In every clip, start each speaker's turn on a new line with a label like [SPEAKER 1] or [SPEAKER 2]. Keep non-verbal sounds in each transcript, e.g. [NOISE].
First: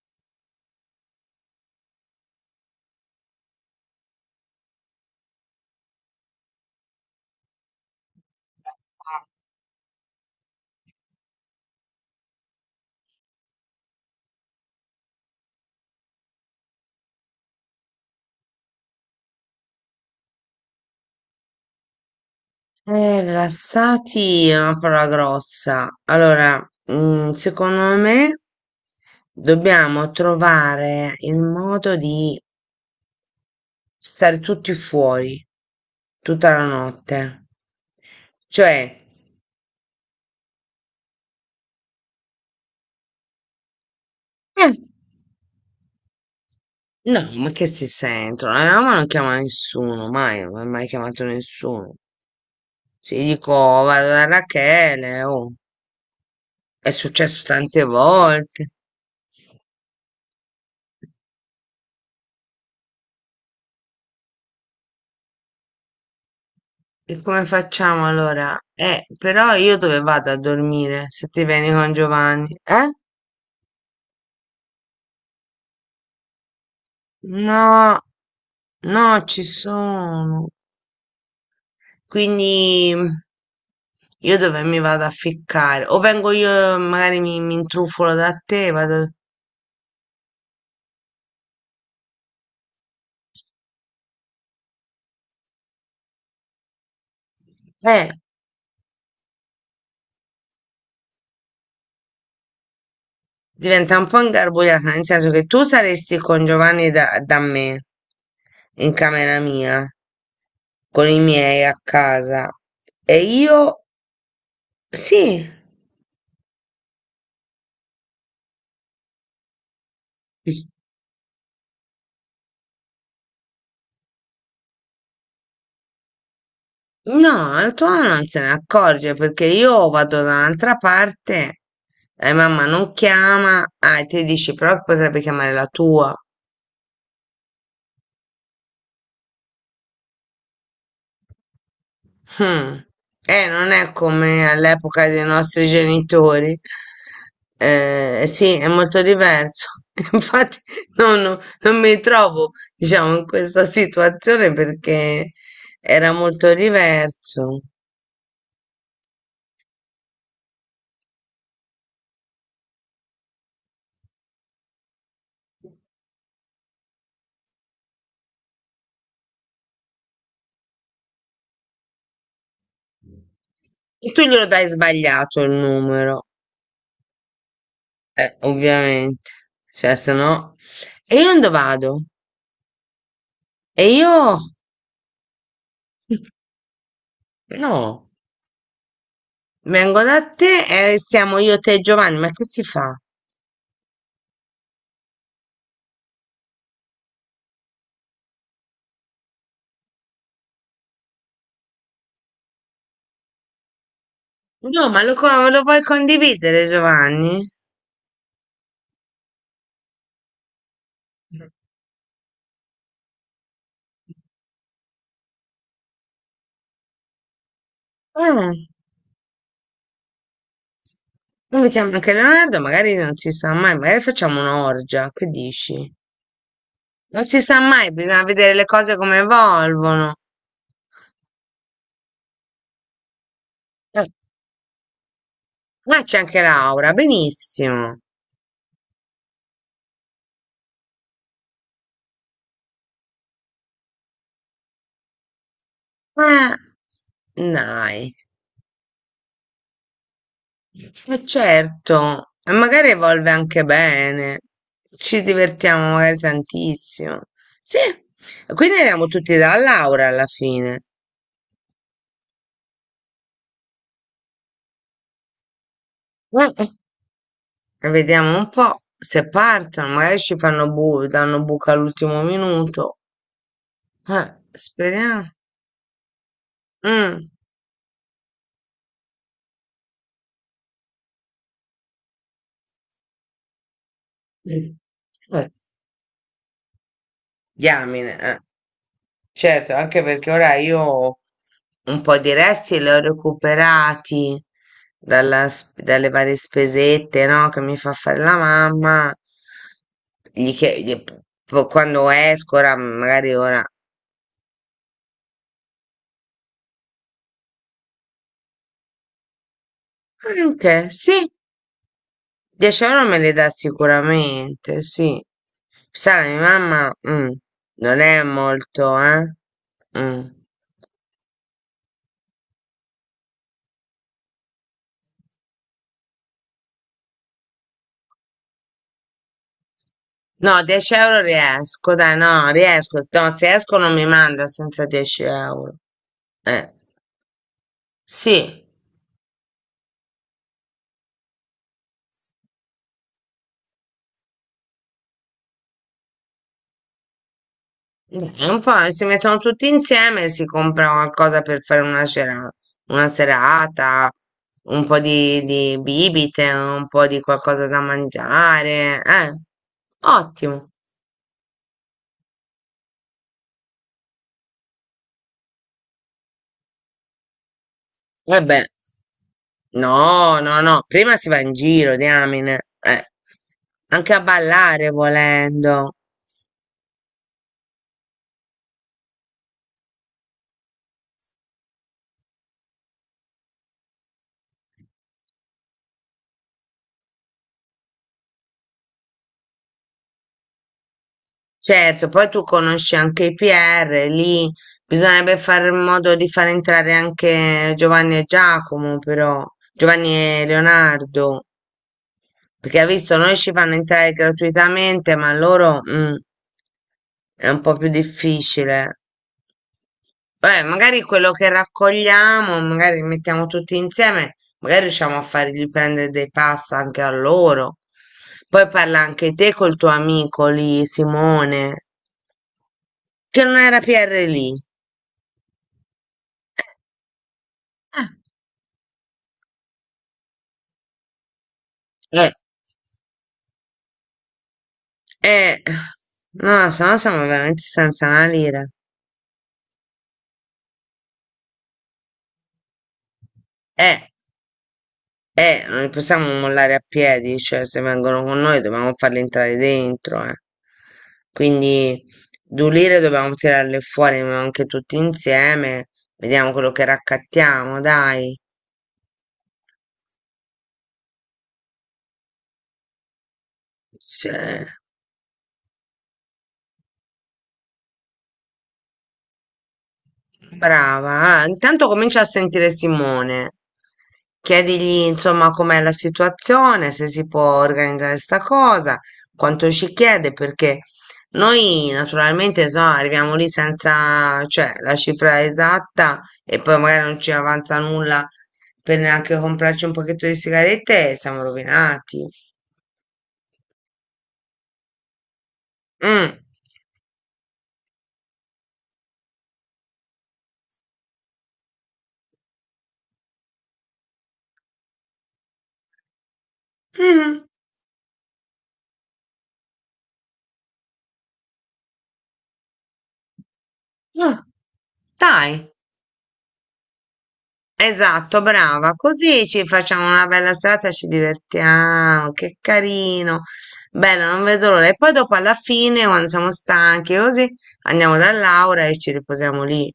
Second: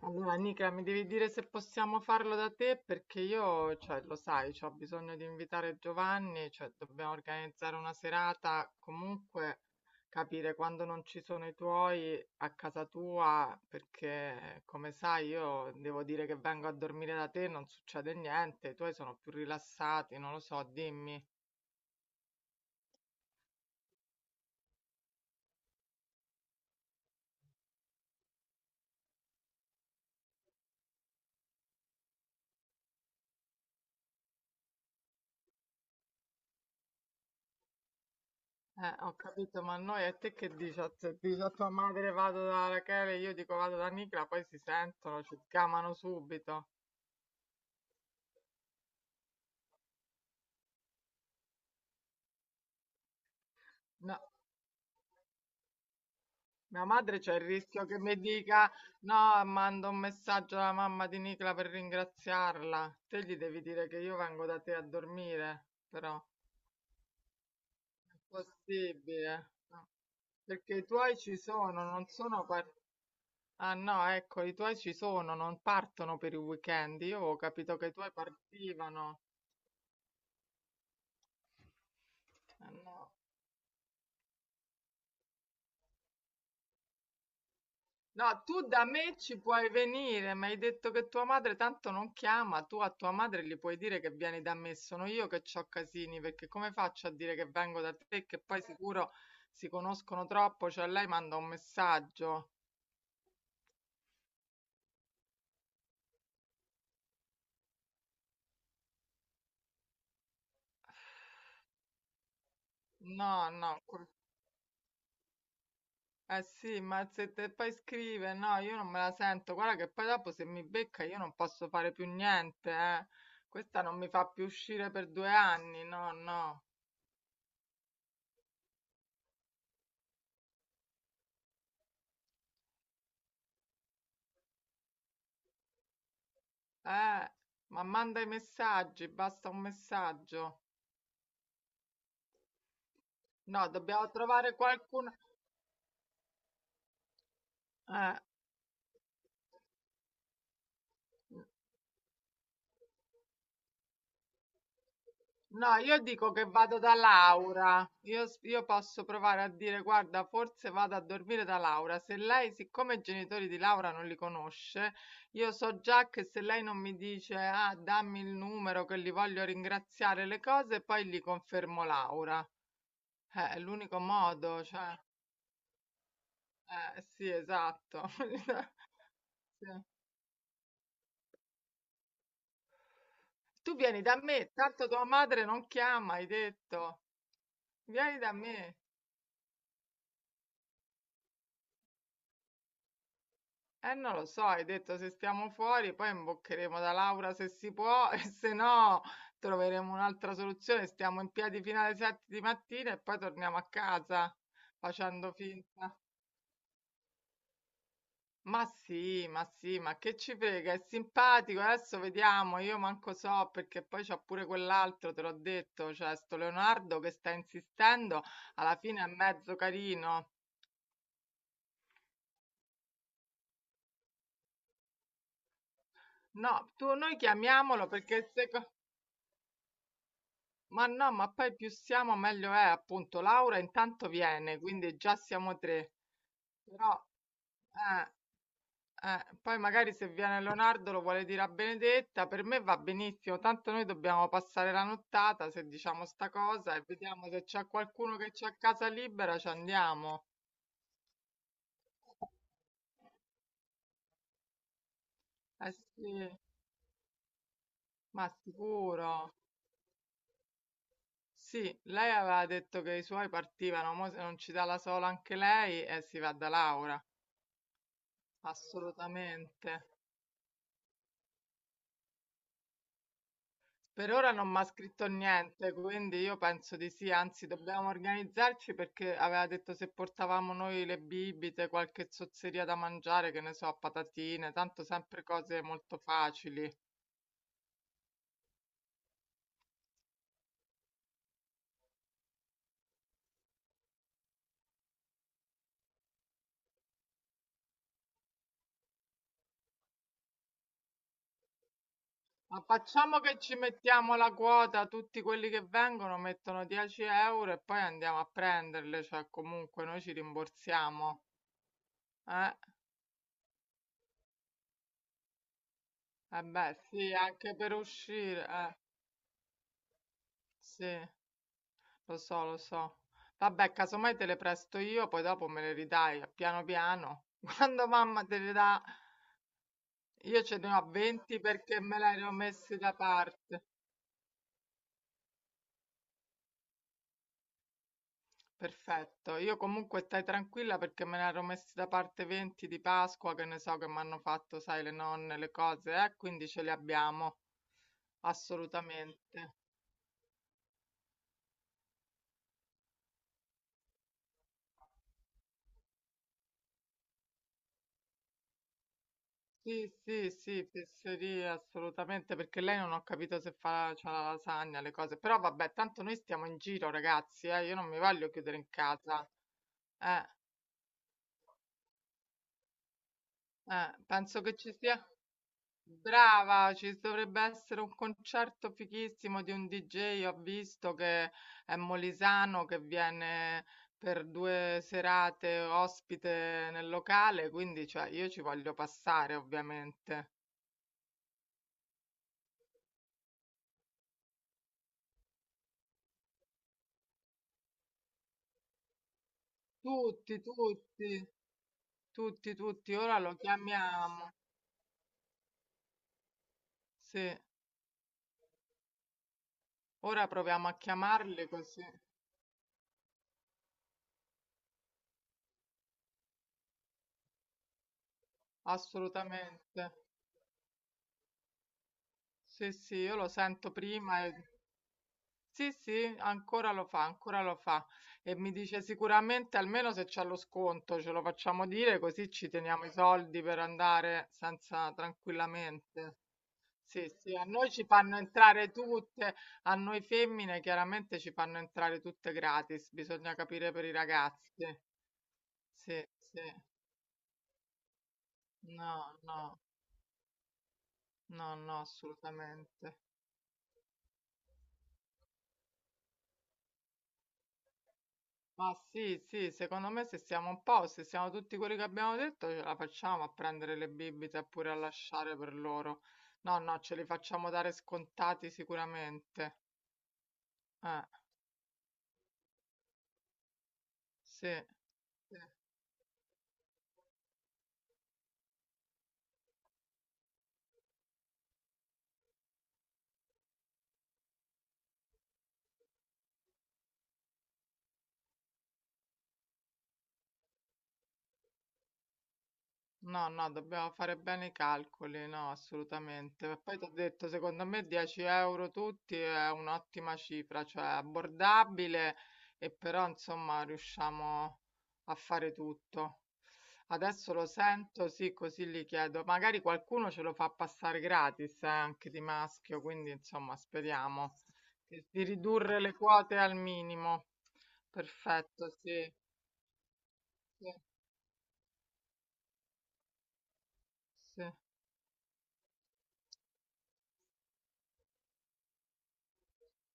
[SPEAKER 1] Allora, Nica, mi devi dire se possiamo farlo da te perché io, cioè, lo sai, ho bisogno di invitare Giovanni, cioè, dobbiamo organizzare una serata, comunque capire quando non ci sono i tuoi a casa tua, perché come sai io devo dire che vengo a dormire da te, non succede niente, i tuoi sono più rilassati, non lo so, dimmi.
[SPEAKER 2] Rilassati è una parola grossa. Allora, secondo me dobbiamo trovare il modo di stare tutti fuori tutta la notte. Cioè,
[SPEAKER 1] Ho capito, ma noi a te che dici? A, se dici a tua madre vado da Rachele, io dico vado da Nicola, poi si
[SPEAKER 2] eh,
[SPEAKER 1] sentono, ci chiamano subito.
[SPEAKER 2] no, ma che si sentono? La mia mamma non chiama nessuno, mai, non ha mai chiamato nessuno. Se gli dico, "Oh, vado
[SPEAKER 1] No,
[SPEAKER 2] da Rachele, oh,
[SPEAKER 1] mia
[SPEAKER 2] è
[SPEAKER 1] madre c'è il
[SPEAKER 2] successo tante
[SPEAKER 1] rischio che mi
[SPEAKER 2] volte.
[SPEAKER 1] dica no, mando un messaggio alla mamma di Nicla per ringraziarla. Te gli devi dire che io vengo da te a dormire, però
[SPEAKER 2] E come facciamo
[SPEAKER 1] è
[SPEAKER 2] allora?
[SPEAKER 1] possibile.
[SPEAKER 2] Però io
[SPEAKER 1] No,
[SPEAKER 2] dove vado a
[SPEAKER 1] perché i
[SPEAKER 2] dormire
[SPEAKER 1] tuoi
[SPEAKER 2] se
[SPEAKER 1] ci
[SPEAKER 2] ti vieni
[SPEAKER 1] sono,
[SPEAKER 2] con
[SPEAKER 1] non sono
[SPEAKER 2] Giovanni? Eh?
[SPEAKER 1] ah no, ecco, i tuoi ci sono, non partono per i weekend. Io ho capito che i
[SPEAKER 2] No,
[SPEAKER 1] tuoi
[SPEAKER 2] no,
[SPEAKER 1] partivano.
[SPEAKER 2] ci sono.
[SPEAKER 1] Ah,
[SPEAKER 2] Quindi
[SPEAKER 1] no.
[SPEAKER 2] io dove mi vado a ficcare? O vengo io, magari mi intrufolo da
[SPEAKER 1] No, tu
[SPEAKER 2] te,
[SPEAKER 1] da
[SPEAKER 2] vado...
[SPEAKER 1] me ci puoi venire, mi hai detto che tua madre tanto non chiama, tu a tua madre gli puoi dire che vieni da me, sono io che c'ho casini, perché come faccio a dire che vengo da
[SPEAKER 2] Eh,
[SPEAKER 1] te, che poi sicuro si conoscono troppo, cioè lei manda un messaggio.
[SPEAKER 2] diventa un po' ingarbugliata, nel senso che tu saresti con Giovanni da me, in camera mia, con i miei a casa. E
[SPEAKER 1] No, no,
[SPEAKER 2] io... Sì.
[SPEAKER 1] eh sì, ma se te poi scrive, no, io non me la sento, guarda che poi dopo se mi becca io non posso fare più niente, eh. Questa non mi fa più uscire per 2 anni, no, no.
[SPEAKER 2] No, la tua mamma non se ne accorge perché io vado da un'altra parte e mamma non chiama, ah, e te dici però che potrebbe chiamare la tua.
[SPEAKER 1] Eh, ma manda i messaggi, basta un messaggio.
[SPEAKER 2] Hmm.
[SPEAKER 1] No,
[SPEAKER 2] Non è
[SPEAKER 1] dobbiamo
[SPEAKER 2] come
[SPEAKER 1] trovare
[SPEAKER 2] all'epoca
[SPEAKER 1] qualcuno.
[SPEAKER 2] dei nostri genitori.
[SPEAKER 1] Eh,
[SPEAKER 2] Sì, è molto diverso. [LAUGHS] Infatti, no, no, non mi trovo, diciamo, in questa situazione perché
[SPEAKER 1] no, io
[SPEAKER 2] era
[SPEAKER 1] dico che
[SPEAKER 2] molto
[SPEAKER 1] vado da
[SPEAKER 2] diverso.
[SPEAKER 1] Laura. Io, io posso provare a dire, guarda, forse vado a dormire da Laura. Se lei, siccome i genitori di Laura non li conosce, io so già che se lei non mi dice, ah, dammi il numero che li voglio ringraziare le cose, poi gli confermo Laura. È l'unico
[SPEAKER 2] E tu glielo
[SPEAKER 1] modo,
[SPEAKER 2] dai
[SPEAKER 1] cioè.
[SPEAKER 2] sbagliato il numero.
[SPEAKER 1] Sì, esatto. [LAUGHS]
[SPEAKER 2] Ovviamente,
[SPEAKER 1] Sì.
[SPEAKER 2] cioè se no... E io dove vado?
[SPEAKER 1] Tu
[SPEAKER 2] E
[SPEAKER 1] vieni da
[SPEAKER 2] io...
[SPEAKER 1] me, tanto tua madre non chiama, hai detto.
[SPEAKER 2] No,
[SPEAKER 1] Vieni da me.
[SPEAKER 2] vengo da te e siamo io, te e Giovanni, ma che si fa?
[SPEAKER 1] Non lo so, hai detto se stiamo fuori, poi imboccheremo da Laura se si può [LAUGHS] e se no troveremo un'altra soluzione. Stiamo in piedi fino alle 7 di mattina e poi torniamo a casa
[SPEAKER 2] No, ma lo,
[SPEAKER 1] facendo
[SPEAKER 2] lo vuoi
[SPEAKER 1] finta.
[SPEAKER 2] condividere, Giovanni?
[SPEAKER 1] Ma sì, ma sì, ma che ci frega, è
[SPEAKER 2] Eh,
[SPEAKER 1] simpatico, adesso vediamo, io manco so perché poi c'ha pure quell'altro, te l'ho detto, cioè sto Leonardo che sta insistendo, alla fine è mezzo carino.
[SPEAKER 2] noi mettiamo anche Leonardo, magari non si sa mai, magari facciamo un'orgia, che dici?
[SPEAKER 1] No, tu, noi
[SPEAKER 2] Non si sa
[SPEAKER 1] chiamiamolo
[SPEAKER 2] mai, bisogna
[SPEAKER 1] perché
[SPEAKER 2] vedere le cose come evolvono.
[SPEAKER 1] ma no, ma poi più siamo meglio è, appunto. Laura
[SPEAKER 2] Eh,
[SPEAKER 1] intanto viene, quindi già siamo tre.
[SPEAKER 2] ma c'è anche Laura,
[SPEAKER 1] Però,
[SPEAKER 2] benissimo.
[SPEAKER 1] eh, poi magari se viene Leonardo lo vuole dire a Benedetta, per me va benissimo, tanto noi dobbiamo passare la nottata se diciamo sta
[SPEAKER 2] Eh,
[SPEAKER 1] cosa e vediamo se c'è
[SPEAKER 2] dai.
[SPEAKER 1] qualcuno che c'ha casa libera, ci andiamo.
[SPEAKER 2] E certo, e magari evolve anche bene, ci
[SPEAKER 1] Eh
[SPEAKER 2] divertiamo magari
[SPEAKER 1] sì,
[SPEAKER 2] tantissimo. Sì,
[SPEAKER 1] ma
[SPEAKER 2] e quindi andiamo
[SPEAKER 1] sicuro.
[SPEAKER 2] tutti da Laura alla fine.
[SPEAKER 1] Sì, lei aveva detto che i suoi partivano, mo se non ci dà la sola anche lei, si va da
[SPEAKER 2] Mm.
[SPEAKER 1] Laura,
[SPEAKER 2] E vediamo un po' se
[SPEAKER 1] assolutamente.
[SPEAKER 2] partono, magari ci fanno bu danno buca all'ultimo minuto.
[SPEAKER 1] Per ora non mi ha scritto
[SPEAKER 2] Speriamo.
[SPEAKER 1] niente, quindi io penso di sì,
[SPEAKER 2] Mm.
[SPEAKER 1] anzi dobbiamo organizzarci perché aveva detto se portavamo noi le bibite, qualche zozzeria da mangiare, che ne so, patatine,
[SPEAKER 2] Mm.
[SPEAKER 1] tanto sempre
[SPEAKER 2] Eh,
[SPEAKER 1] cose molto facili.
[SPEAKER 2] diamine, eh. Certo, anche perché ora io un po' di resti li ho recuperati dalle varie spesette, no, che mi fa fare la mamma. Gli chie- gli- po- Quando esco,
[SPEAKER 1] Ma
[SPEAKER 2] ora
[SPEAKER 1] facciamo
[SPEAKER 2] magari
[SPEAKER 1] che ci
[SPEAKER 2] ora...
[SPEAKER 1] mettiamo la quota, tutti quelli che vengono mettono 10 euro e poi andiamo a prenderle, cioè comunque noi ci
[SPEAKER 2] "Ah, ok, sì,
[SPEAKER 1] rimborsiamo. Eh,
[SPEAKER 2] 10 euro me li dà sicuramente, sì. Sai, la mia
[SPEAKER 1] eh beh,
[SPEAKER 2] mamma
[SPEAKER 1] sì, anche per
[SPEAKER 2] non è
[SPEAKER 1] uscire,
[SPEAKER 2] molto, eh? Mm.
[SPEAKER 1] sì, lo so, lo so. Vabbè, casomai te le presto io, poi dopo me le ridai, piano piano. [LAUGHS] Quando mamma te le dà, io ce
[SPEAKER 2] No,
[SPEAKER 1] ne ho
[SPEAKER 2] 10 euro
[SPEAKER 1] 20 perché
[SPEAKER 2] riesco,
[SPEAKER 1] me le
[SPEAKER 2] dai,
[SPEAKER 1] ero
[SPEAKER 2] no,
[SPEAKER 1] messi da
[SPEAKER 2] riesco. No, se
[SPEAKER 1] parte.
[SPEAKER 2] esco non mi manda senza 10 euro. Eh, sì,
[SPEAKER 1] Perfetto, io comunque stai tranquilla perché me ne ero messi da parte 20 di Pasqua, che ne so che mi hanno fatto, sai, le nonne, le cose, quindi ce le abbiamo,
[SPEAKER 2] dai, un po' si mettono
[SPEAKER 1] assolutamente.
[SPEAKER 2] tutti insieme e si compra qualcosa per fare una una serata, un po' di bibite, un po' di qualcosa da mangiare.
[SPEAKER 1] Sì, sì, sì,
[SPEAKER 2] Ottimo.
[SPEAKER 1] fesserie assolutamente, perché lei non ho capito se fa, c'ha la lasagna, le cose, però vabbè, tanto noi stiamo in giro, ragazzi, io non mi voglio chiudere
[SPEAKER 2] Vabbè,
[SPEAKER 1] in casa. Eh,
[SPEAKER 2] no, no, no, prima si va in giro, diamine. Anche a
[SPEAKER 1] penso che ci
[SPEAKER 2] ballare
[SPEAKER 1] sia.
[SPEAKER 2] volendo.
[SPEAKER 1] Brava, ci dovrebbe essere un concerto fighissimo di un DJ, ho visto che è molisano, che viene per 2 serate ospite nel locale, quindi cioè, io ci voglio passare, ovviamente.
[SPEAKER 2] Certo, poi tu conosci anche i PR, lì bisognerebbe fare in modo di far entrare anche Giovanni e Giacomo, però Giovanni
[SPEAKER 1] Tutti,
[SPEAKER 2] e
[SPEAKER 1] tutti.
[SPEAKER 2] Leonardo,
[SPEAKER 1] Tutti,
[SPEAKER 2] perché hai
[SPEAKER 1] tutti,
[SPEAKER 2] visto,
[SPEAKER 1] ora lo
[SPEAKER 2] noi ci fanno entrare
[SPEAKER 1] chiamiamo.
[SPEAKER 2] gratuitamente, ma loro
[SPEAKER 1] Sì,
[SPEAKER 2] è un po' più difficile.
[SPEAKER 1] ora
[SPEAKER 2] Beh,
[SPEAKER 1] proviamo a
[SPEAKER 2] magari quello
[SPEAKER 1] chiamarli
[SPEAKER 2] che
[SPEAKER 1] così.
[SPEAKER 2] raccogliamo, magari li mettiamo tutti insieme, magari riusciamo a fargli prendere dei pass anche a loro. Poi parla anche te col tuo
[SPEAKER 1] Assolutamente.
[SPEAKER 2] amico lì, Simone,
[SPEAKER 1] Sì, sì, io lo
[SPEAKER 2] che non
[SPEAKER 1] sento
[SPEAKER 2] era PR
[SPEAKER 1] prima e
[SPEAKER 2] lì.
[SPEAKER 1] sì, sì, ancora lo fa, ancora lo fa. E mi dice sicuramente almeno se c'è lo sconto, ce lo facciamo dire così
[SPEAKER 2] Eh,
[SPEAKER 1] ci teniamo i soldi per andare senza
[SPEAKER 2] eh,
[SPEAKER 1] tranquillamente.
[SPEAKER 2] no, se no
[SPEAKER 1] Sì,
[SPEAKER 2] siamo
[SPEAKER 1] sì, a
[SPEAKER 2] veramente
[SPEAKER 1] noi ci
[SPEAKER 2] senza
[SPEAKER 1] fanno
[SPEAKER 2] una lira.
[SPEAKER 1] entrare tutte, a noi femmine chiaramente ci fanno entrare tutte gratis, bisogna capire per i
[SPEAKER 2] Eh,
[SPEAKER 1] ragazzi.
[SPEAKER 2] non li
[SPEAKER 1] Sì,
[SPEAKER 2] possiamo
[SPEAKER 1] sì.
[SPEAKER 2] mollare a piedi, cioè se vengono con noi dobbiamo
[SPEAKER 1] No,
[SPEAKER 2] farli entrare
[SPEAKER 1] no,
[SPEAKER 2] dentro, eh.
[SPEAKER 1] no, no,
[SPEAKER 2] Quindi due
[SPEAKER 1] assolutamente.
[SPEAKER 2] lire dobbiamo tirarle fuori ma anche tutti insieme. Vediamo quello che raccattiamo, dai.
[SPEAKER 1] Ma sì, sì, secondo me se siamo un po', se siamo tutti quelli che abbiamo detto, ce la facciamo a prendere le
[SPEAKER 2] Sì.
[SPEAKER 1] bibite oppure a lasciare per loro. No, no, ce li facciamo dare scontati sicuramente. Eh,
[SPEAKER 2] Brava, ah, intanto comincia a sentire Simone.
[SPEAKER 1] sì.
[SPEAKER 2] Chiedigli
[SPEAKER 1] Sì.
[SPEAKER 2] insomma com'è la situazione, se si può organizzare sta cosa, quanto ci chiede, perché noi naturalmente so, arriviamo lì senza, cioè, la cifra esatta e poi magari non ci avanza nulla per neanche comprarci un pacchetto di sigarette e siamo rovinati.
[SPEAKER 1] No, no, dobbiamo fare bene i calcoli, no,
[SPEAKER 2] Mm.
[SPEAKER 1] assolutamente. Ma poi ti ho detto, secondo me 10 euro tutti è un'ottima cifra, cioè abbordabile e però insomma riusciamo a fare tutto. Adesso
[SPEAKER 2] Mm.
[SPEAKER 1] lo sento, sì, così gli chiedo. Magari qualcuno ce lo fa passare gratis, anche di maschio, quindi insomma speriamo
[SPEAKER 2] Ah,
[SPEAKER 1] di
[SPEAKER 2] dai.
[SPEAKER 1] ridurre le quote al minimo.
[SPEAKER 2] Esatto,
[SPEAKER 1] Perfetto,
[SPEAKER 2] brava.
[SPEAKER 1] sì,
[SPEAKER 2] Così ci facciamo una bella
[SPEAKER 1] sì,
[SPEAKER 2] serata e ci divertiamo. Che carino. Bello, non
[SPEAKER 1] sì.
[SPEAKER 2] vedo l'ora. E poi dopo alla fine, quando siamo stanchi, così andiamo da Laura e ci riposiamo lì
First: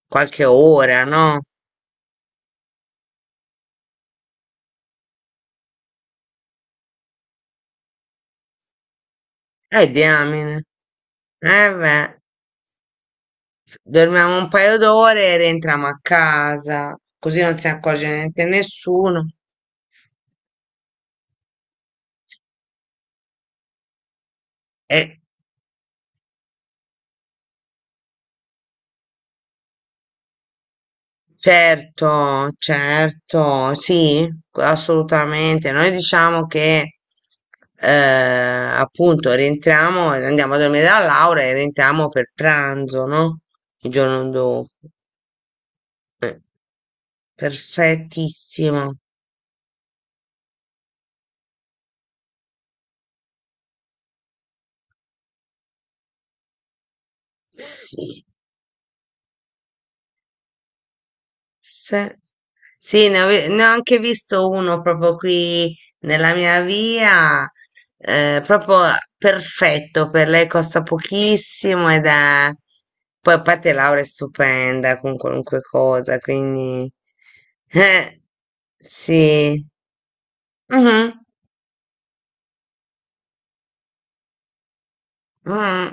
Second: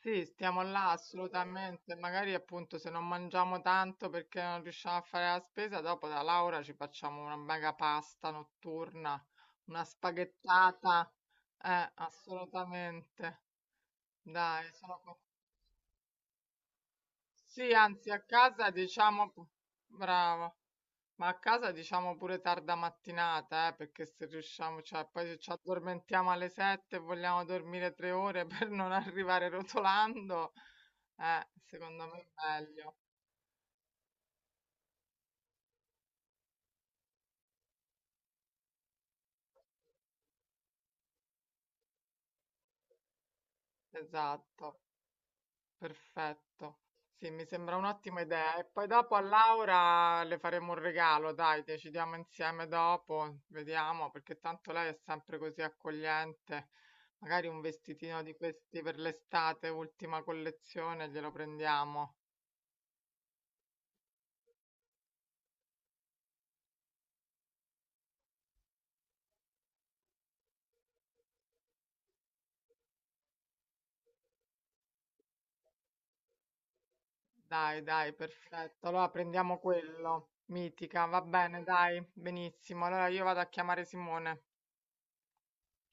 [SPEAKER 1] Sì,
[SPEAKER 2] qualche
[SPEAKER 1] stiamo là
[SPEAKER 2] ora, no?
[SPEAKER 1] assolutamente. Magari appunto se non mangiamo tanto perché non riusciamo a fare la spesa, dopo da Laura ci facciamo una mega pasta notturna, una
[SPEAKER 2] Diamine.
[SPEAKER 1] spaghettata.
[SPEAKER 2] Eh beh,
[SPEAKER 1] Assolutamente.
[SPEAKER 2] dormiamo un
[SPEAKER 1] Dai,
[SPEAKER 2] paio
[SPEAKER 1] sono con
[SPEAKER 2] d'ore e rientriamo a casa, così non si
[SPEAKER 1] sì,
[SPEAKER 2] accorge
[SPEAKER 1] anzi, a
[SPEAKER 2] niente
[SPEAKER 1] casa
[SPEAKER 2] nessuno.
[SPEAKER 1] diciamo, brava, ma a casa diciamo pure tarda mattinata, perché se riusciamo, cioè,
[SPEAKER 2] E
[SPEAKER 1] poi se ci addormentiamo alle 7 e vogliamo dormire 3 ore [LAUGHS] per non arrivare rotolando, secondo me è
[SPEAKER 2] certo,
[SPEAKER 1] meglio.
[SPEAKER 2] certo, sì, assolutamente. Noi diciamo che appunto rientriamo, andiamo a dormire da Laura e rientriamo per pranzo, no? Il giorno dopo.
[SPEAKER 1] Esatto. Perfetto. Sì, mi sembra un'ottima idea. E poi
[SPEAKER 2] Perfettissimo.
[SPEAKER 1] dopo a Laura le faremo un regalo, dai, decidiamo insieme dopo, vediamo, perché tanto lei è sempre così accogliente. Magari un vestitino
[SPEAKER 2] Sì.
[SPEAKER 1] di questi per l'estate, ultima collezione, glielo prendiamo.
[SPEAKER 2] Se- Sì, ne ho anche visto uno proprio qui nella mia via, proprio perfetto per lei, costa pochissimo ed è... Poi a parte Laura è stupenda con qualunque cosa, quindi...
[SPEAKER 1] Dai, dai,
[SPEAKER 2] Eh,
[SPEAKER 1] perfetto. Allora
[SPEAKER 2] sì.
[SPEAKER 1] prendiamo quello, mitica, va
[SPEAKER 2] Mhm,
[SPEAKER 1] bene, dai, benissimo. Allora io vado a chiamare Simone.
[SPEAKER 2] mhm.